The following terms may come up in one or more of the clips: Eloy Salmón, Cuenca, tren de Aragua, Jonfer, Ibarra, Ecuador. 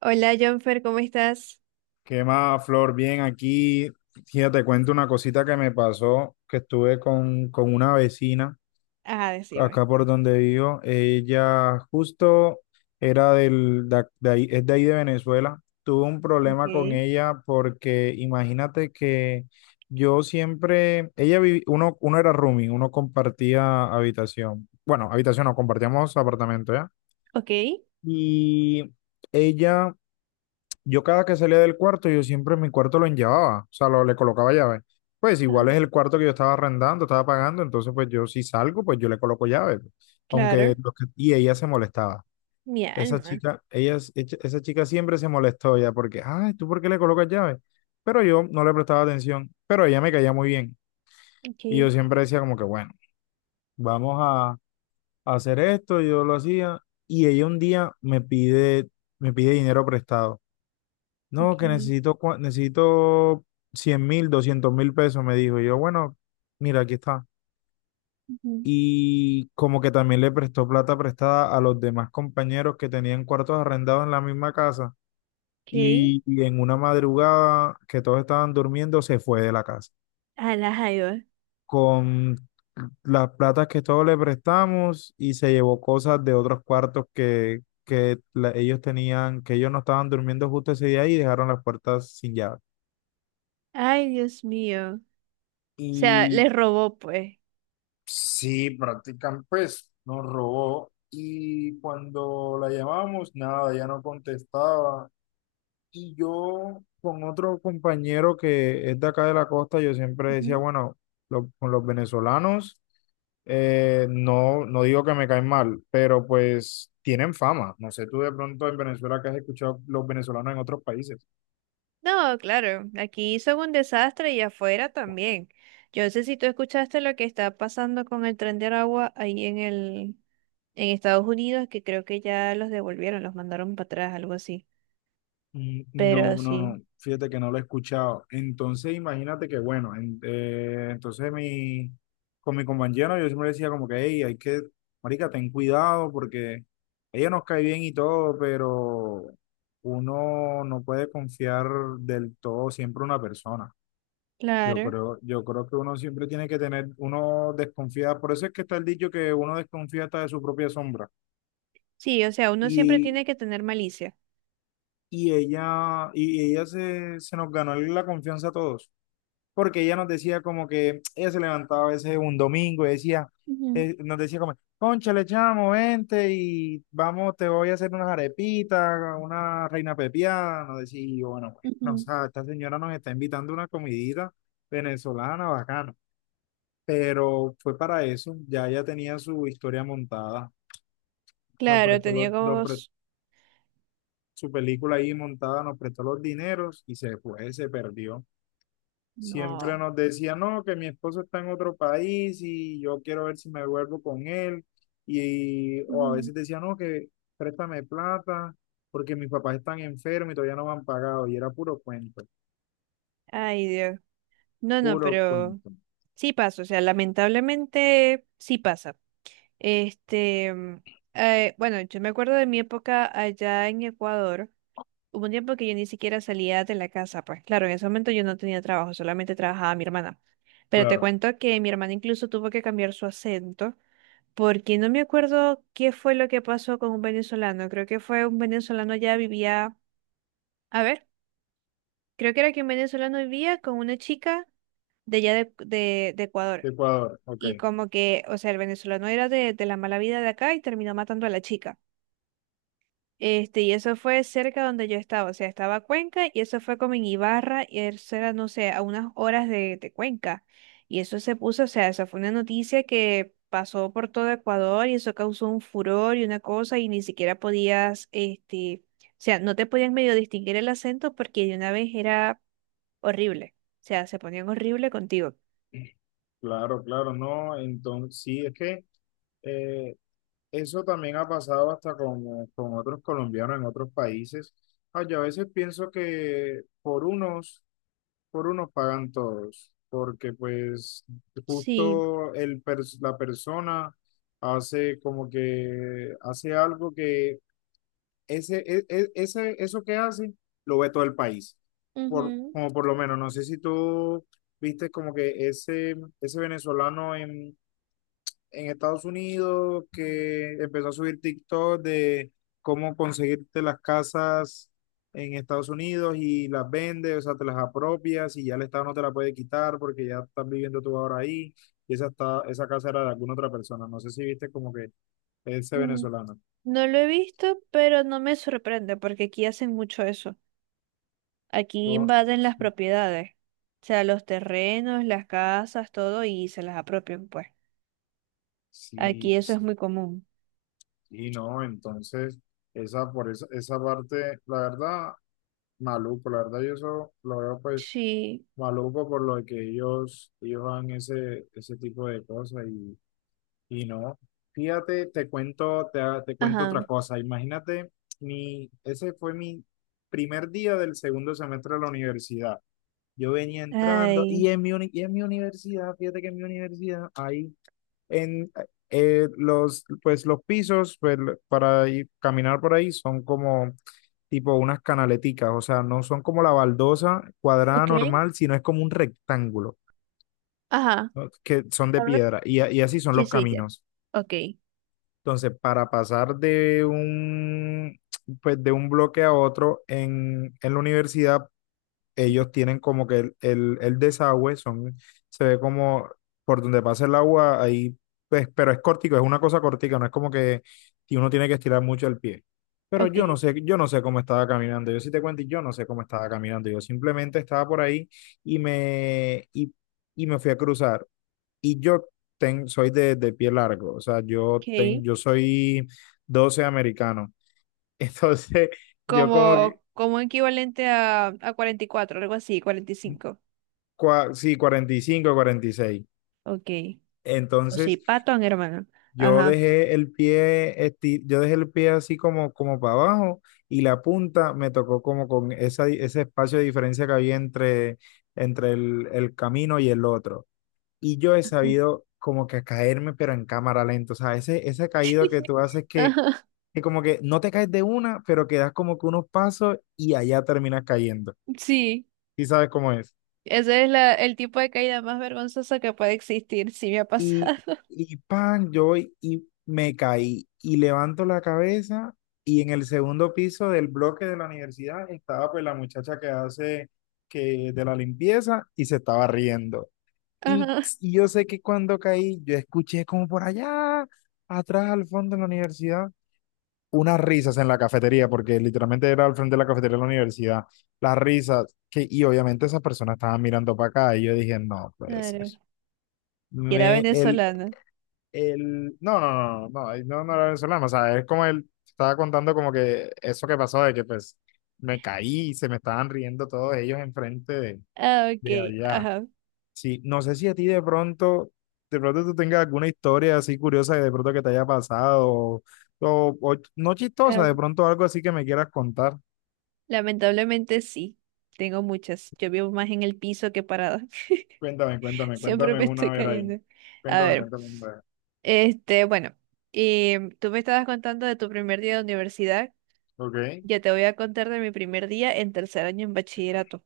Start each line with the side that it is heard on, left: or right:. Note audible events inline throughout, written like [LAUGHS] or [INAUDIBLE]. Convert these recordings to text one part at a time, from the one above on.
right: Hola, Jonfer, ¿cómo estás?
left: ¿Qué más, Flor? Bien, aquí, fíjate, te cuento una cosita que me pasó, que estuve con una vecina
right: Ah, decime.
left: acá por donde vivo. Ella justo era del, de, ac- de ahí, es de ahí de Venezuela. Tuve un problema con
right: Ok.
left: ella porque imagínate que yo siempre, ella vivi- uno era roomie, uno compartía habitación. Bueno, habitación no, compartíamos apartamento, ¿ya?
right: Ok.
left: Y ella yo cada que salía del cuarto, yo siempre en mi cuarto lo enllevaba, o sea, le colocaba llave. Pues igual es
right: Ajá,
left: el cuarto que yo estaba arrendando, estaba pagando, entonces pues yo si salgo, pues yo le coloco llave, pues. Aunque
right: claro.
left: lo que- y ella se molestaba.
right: Mi
left: Esa
right: alma.
left: chica, ella, es- echa- esa chica siempre se molestó ya porque, ay, ¿tú por qué le colocas llave? Pero yo no le prestaba atención, pero ella me caía muy bien.
right: Ok.
left: Y yo siempre decía como que, bueno, vamos a hacer esto, yo lo hacía. Y ella un día me pide dinero prestado.
right: Ok.
left: No, que necesito 100.000, 200.000 pesos, me dijo. Y yo, bueno, mira, aquí está.
right: Ujú.
left: Y como que también le prestó plata prestada a los demás compañeros que tenían cuartos arrendados en la misma casa.
right: Ok.
left: Y en una madrugada que todos estaban durmiendo, se fue de la casa
right: A la jaiba.
left: con las platas que todos le prestamos y se llevó cosas de otros cuartos que ellos tenían, que ellos no estaban durmiendo justo ese día y dejaron las puertas sin llave.
right: Ay, Dios mío. O sea,
left: y
right: les robó, pues.
left: Sí, practican, pues nos robó, y cuando la llamamos, nada, ya no contestaba. Y yo con otro compañero que es de acá de la costa, yo siempre decía,
right: Ujú.
left: bueno, con los venezolanos, no, no digo que me caen mal, pero pues tienen fama. No sé tú de pronto en Venezuela que has escuchado los venezolanos en otros países.
right: No, claro. Aquí hizo un desastre y afuera también. Yo no sé si tú escuchaste lo que está pasando con el tren de Aragua ahí en Estados Unidos, que creo que ya los devolvieron, los mandaron para atrás, algo así.
left: Mm, no,
right: Pero
left: no,
right: sí.
left: no, fíjate que no lo he escuchado. Entonces, imagínate que, bueno, con mi compañero yo siempre decía como que, hey, hay que, marica, ten cuidado porque ella nos cae bien y todo, pero uno no puede confiar del todo siempre en una persona. Yo
right: Claro.
left: creo, yo creo que uno siempre tiene que tener, uno desconfía, por eso es que está el dicho que uno desconfía hasta de su propia sombra.
right: Sí, o sea, uno siempre
left: Y,
right: tiene que tener malicia.
left: y ella se nos ganó la confianza a todos, porque ella nos decía como que ella se levantaba a veces un domingo y decía,
right: Ujú,
left: nos decía como, cónchale, chamo, vente y vamos, te voy a hacer unas arepitas, una reina pepiada, nos decía, y yo, bueno, pues, no, o
right: ujú.
left: sea, esta señora nos está invitando a una comidita venezolana bacana, pero fue para eso, ya ella tenía su historia montada, nos
right: Claro,
left: prestó los, nos pre-
right: teníamos...
left: su película ahí montada, nos prestó los dineros y se fue, se perdió. Siempre
right: No.
left: nos decía, no, que mi esposo está en otro país y yo quiero ver si me vuelvo con él. O a
right: Ujú.
left: veces decía, no, que préstame plata porque mis papás están enfermos y todavía no me han pagado. Y era puro cuento,
right: Ay, Dios. No, no,
left: puro
right: pero
left: cuento.
right: sí pasa, o sea, lamentablemente sí pasa. Este, mm, bueno, yo me acuerdo de mi época allá en Ecuador. Hubo un tiempo que yo ni siquiera salía de la casa, pues claro, en ese momento yo no tenía trabajo, solamente trabajaba mi hermana. Pero te
left: Claro,
right: cuento que mi hermana incluso tuvo que cambiar su acento porque no me acuerdo qué fue lo que pasó con un venezolano. Creo que fue un venezolano ya vivía, a ver, creo que era que un venezolano vivía con una chica de allá de Ecuador.
left: de Ecuador, ok.
right: Y como que, o sea, el venezolano era de la mala vida de acá y terminó matando a la chica. Este, y eso fue cerca donde yo estaba, o sea, estaba Cuenca y eso fue como en Ibarra y eso era, no sé, a unas horas de Cuenca. Y eso se puso, o sea, eso fue una noticia que pasó por todo Ecuador y eso causó un furor y una cosa y ni siquiera podías, este, o sea, no te podían medio distinguir el acento porque de una vez era horrible, o sea, se ponían horrible contigo.
left: Claro, claro, no. Entonces, sí, es que eh, eso también ha pasado hasta con otros colombianos en otros países. Ah, yo a veces pienso que Por unos pagan todos, porque pues
right: Sí,
left: justo la persona hace como que hace algo que ese, e- e- ese, eso que hace lo ve todo el país.
right: ujú.
left: Como por lo menos, no sé si tú viste como que ese venezolano en Estados Unidos que empezó a subir TikTok de cómo conseguirte las casas en Estados Unidos y las vendes, o sea, te las apropias y ya el Estado no te la puede quitar porque ya estás viviendo tú ahora ahí y esa casa era de alguna otra persona. No sé si viste como que ese
right: mm,
left: venezolano.
right: No lo he visto, pero no me sorprende porque aquí hacen mucho eso. Aquí
left: Yo,
right: invaden las propiedades, o sea, los terrenos, las casas, todo, y se las apropian, pues.
left: sí,
right: Aquí eso es
left: sí,
right: muy común.
left: y no, entonces, por esa parte, la verdad, maluco, la verdad, yo eso lo veo, pues
right: Sí,
left: maluco por lo que ellos, hagan ese tipo de cosas y, no. Fíjate, te cuento
right: ajá.
left: otra cosa. Imagínate, ese fue mi primer día del segundo semestre de la universidad. Yo venía entrando
right: Ay.
left: y y en mi universidad, fíjate que en mi universidad hay en pues los pisos, pues, para caminar por ahí son como tipo unas canaleticas, o sea, no son como la baldosa cuadrada
right: Ok.
left: normal, sino es como un rectángulo,
right: Ajá.
left: ¿no?, que son de
right: A ver.
left: piedra, y así son
right: Sí,
left: los
right: sí, ya.
left: caminos.
right: Ok,
left: Entonces, para pasar de pues, de un bloque a otro en la universidad, ellos tienen como que el desagüe, se ve como por donde pasa el agua, ahí, pues, pero es cortico, es una cosa cortica, no es como que uno tiene que estirar mucho el pie. Pero
right: ok,
left: yo no sé cómo estaba caminando. Yo sí te cuento, y yo no sé cómo estaba caminando. Yo simplemente estaba por ahí y me, y, y me fui a cruzar. Y yo soy de pie largo, o sea, yo, ten,
right: ok.
left: yo soy 12 americano. Entonces, [LAUGHS] yo como que,
right: Como, como equivalente a 44, algo así, cuarenta y cinco.
left: sí, 45, 46.
right: Ok. O sí,
left: Entonces,
right: patón, hermano. Ajá.
left: yo dejé el pie así como, como para abajo, y la punta me tocó como con ese espacio de diferencia que había entre, el camino y el otro. Y yo he sabido como que caerme, pero en cámara lenta. O sea, ese caído que
right: [LAUGHS]
left: tú haces que,
right: Ajá.
left: como que no te caes de una, pero que das como que unos pasos y allá terminas cayendo.
right: Sí,
left: ¿Y sabes cómo es?
right: ese es el tipo de caída más vergonzosa que puede existir, sí me ha
left: Y,
right: pasado.
left: y pan, yo voy y me caí y levanto la cabeza, y en el segundo piso del bloque de la universidad estaba pues la muchacha que hace que de la limpieza y se estaba riendo. Y,
right: Ajá,
left: y yo sé que cuando caí, yo escuché como por allá, atrás, al fondo de la universidad, unas risas en la cafetería, porque literalmente era al frente de la cafetería de la universidad, las risas, que, y obviamente esas personas estaban mirando para acá y yo dije, no puede ser.
right: claro. Y era
left: Me, el,
right: venezolana.
left: no, no, no, no, no, no, no era venezolano, o sea, es como él estaba contando como que eso que pasó, de que pues me caí y se me estaban riendo todos ellos enfrente de,
right: Ah, ok,
left: allá.
right: ajá.
left: Sí, no sé si a ti de pronto, tú tengas alguna historia así curiosa de pronto que te haya pasado, o no chistosa,
right: Ah,
left: de pronto algo así que me quieras contar.
right: lamentablemente sí, tengo muchas. Yo vivo más en el piso que parada. [LAUGHS]
left: Cuéntame, cuéntame,
right: Siempre
left: cuéntame
right: me
left: una
right: estoy
left: vez ahí.
right: cayendo. A
left: Cuéntame,
right: ver,
left: cuéntame una vez,
right: este, bueno, tú me estabas contando de tu primer día de universidad.
left: ver. Ok,
right: Yo te voy a contar de mi primer día en tercer año en bachillerato.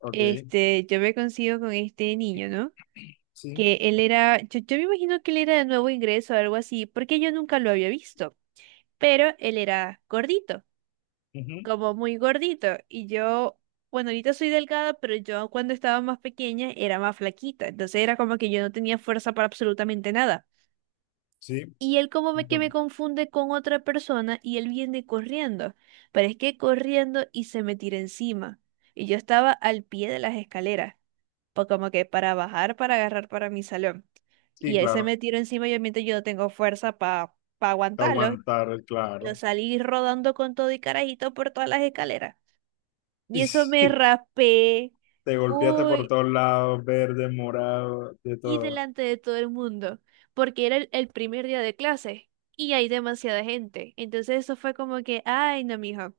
left: ok,
right: Este, yo me consigo con este niño, ¿no?
left: sí,
right: Que él era, yo me imagino que él era de nuevo ingreso o algo así, porque yo nunca lo había visto, pero él era gordito,
left: ujú,
right: como muy gordito. Y yo, bueno, ahorita soy delgada, pero yo cuando estaba más pequeña era más flaquita. Entonces era como que yo no tenía fuerza para absolutamente nada.
left: sí,
right: Y él como me, que me
left: entonces,
right: confunde con otra persona y él viene corriendo. Pero es que corriendo y se me tira encima. Y yo estaba al pie de las escaleras, pues como que para bajar, para agarrar para mi salón.
left: sí,
right: Y él se
left: claro.
right: me tiró encima y obviamente yo no tengo fuerza para
left: Te
right: aguantarlo.
left: aguantar,
right: Yo
left: claro.
right: salí rodando con todo y carajito por todas las escaleras. Y eso me
left: [LAUGHS]
right: raspé.
left: Te golpeaste por
right: Uy,
left: todos lados, verde, morado, de
right: y
left: todo.
right: delante de todo el mundo, porque era el primer día de clase y hay demasiada gente. Entonces eso fue como que, ay, no, mijo.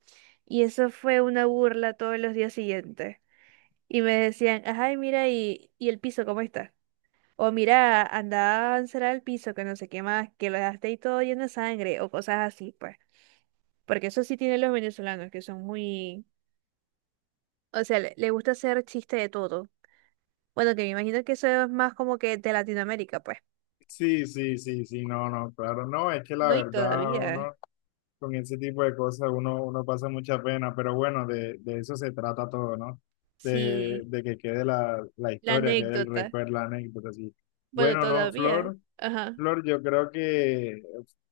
right: Y eso fue una burla todos los días siguientes. Y me decían, ay, mira, y el piso, ¿cómo está? O mira, anda a avanzar al piso, que no sé qué más, que lo dejaste ahí todo lleno de sangre, o cosas así, pues. Porque eso sí tienen los venezolanos, que son muy... O sea, le gusta hacer chiste de todo. Bueno, que me imagino que eso es más como que de Latinoamérica, pues.
left: Sí, sí, sí, sí, no, no, claro, no, es que la
right: No, y
left: verdad,
right: todavía.
left: uno con ese tipo de cosas, uno pasa mucha pena, pero bueno, de eso se trata todo, ¿no? De,
right: Sí,
left: de que quede la
right: la
left: historia, quede el
right: anécdota.
left: recuerdo, la anécdota, sí.
right: Bueno,
left: Bueno, no,
right: todavía.
left: Flor,
right: Ajá.
left: Yo creo que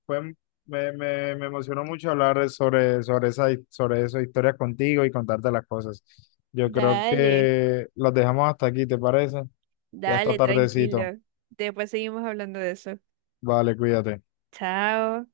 left: fue, me emocionó mucho hablar sobre esas historias contigo y contarte las cosas. Yo creo
right: Dale,
left: que las dejamos hasta aquí, ¿te parece? Ya está
right: dale,
left: tardecito.
right: tranquilo. Después seguimos hablando de eso.
left: Vale, cuídate.
right: Chao.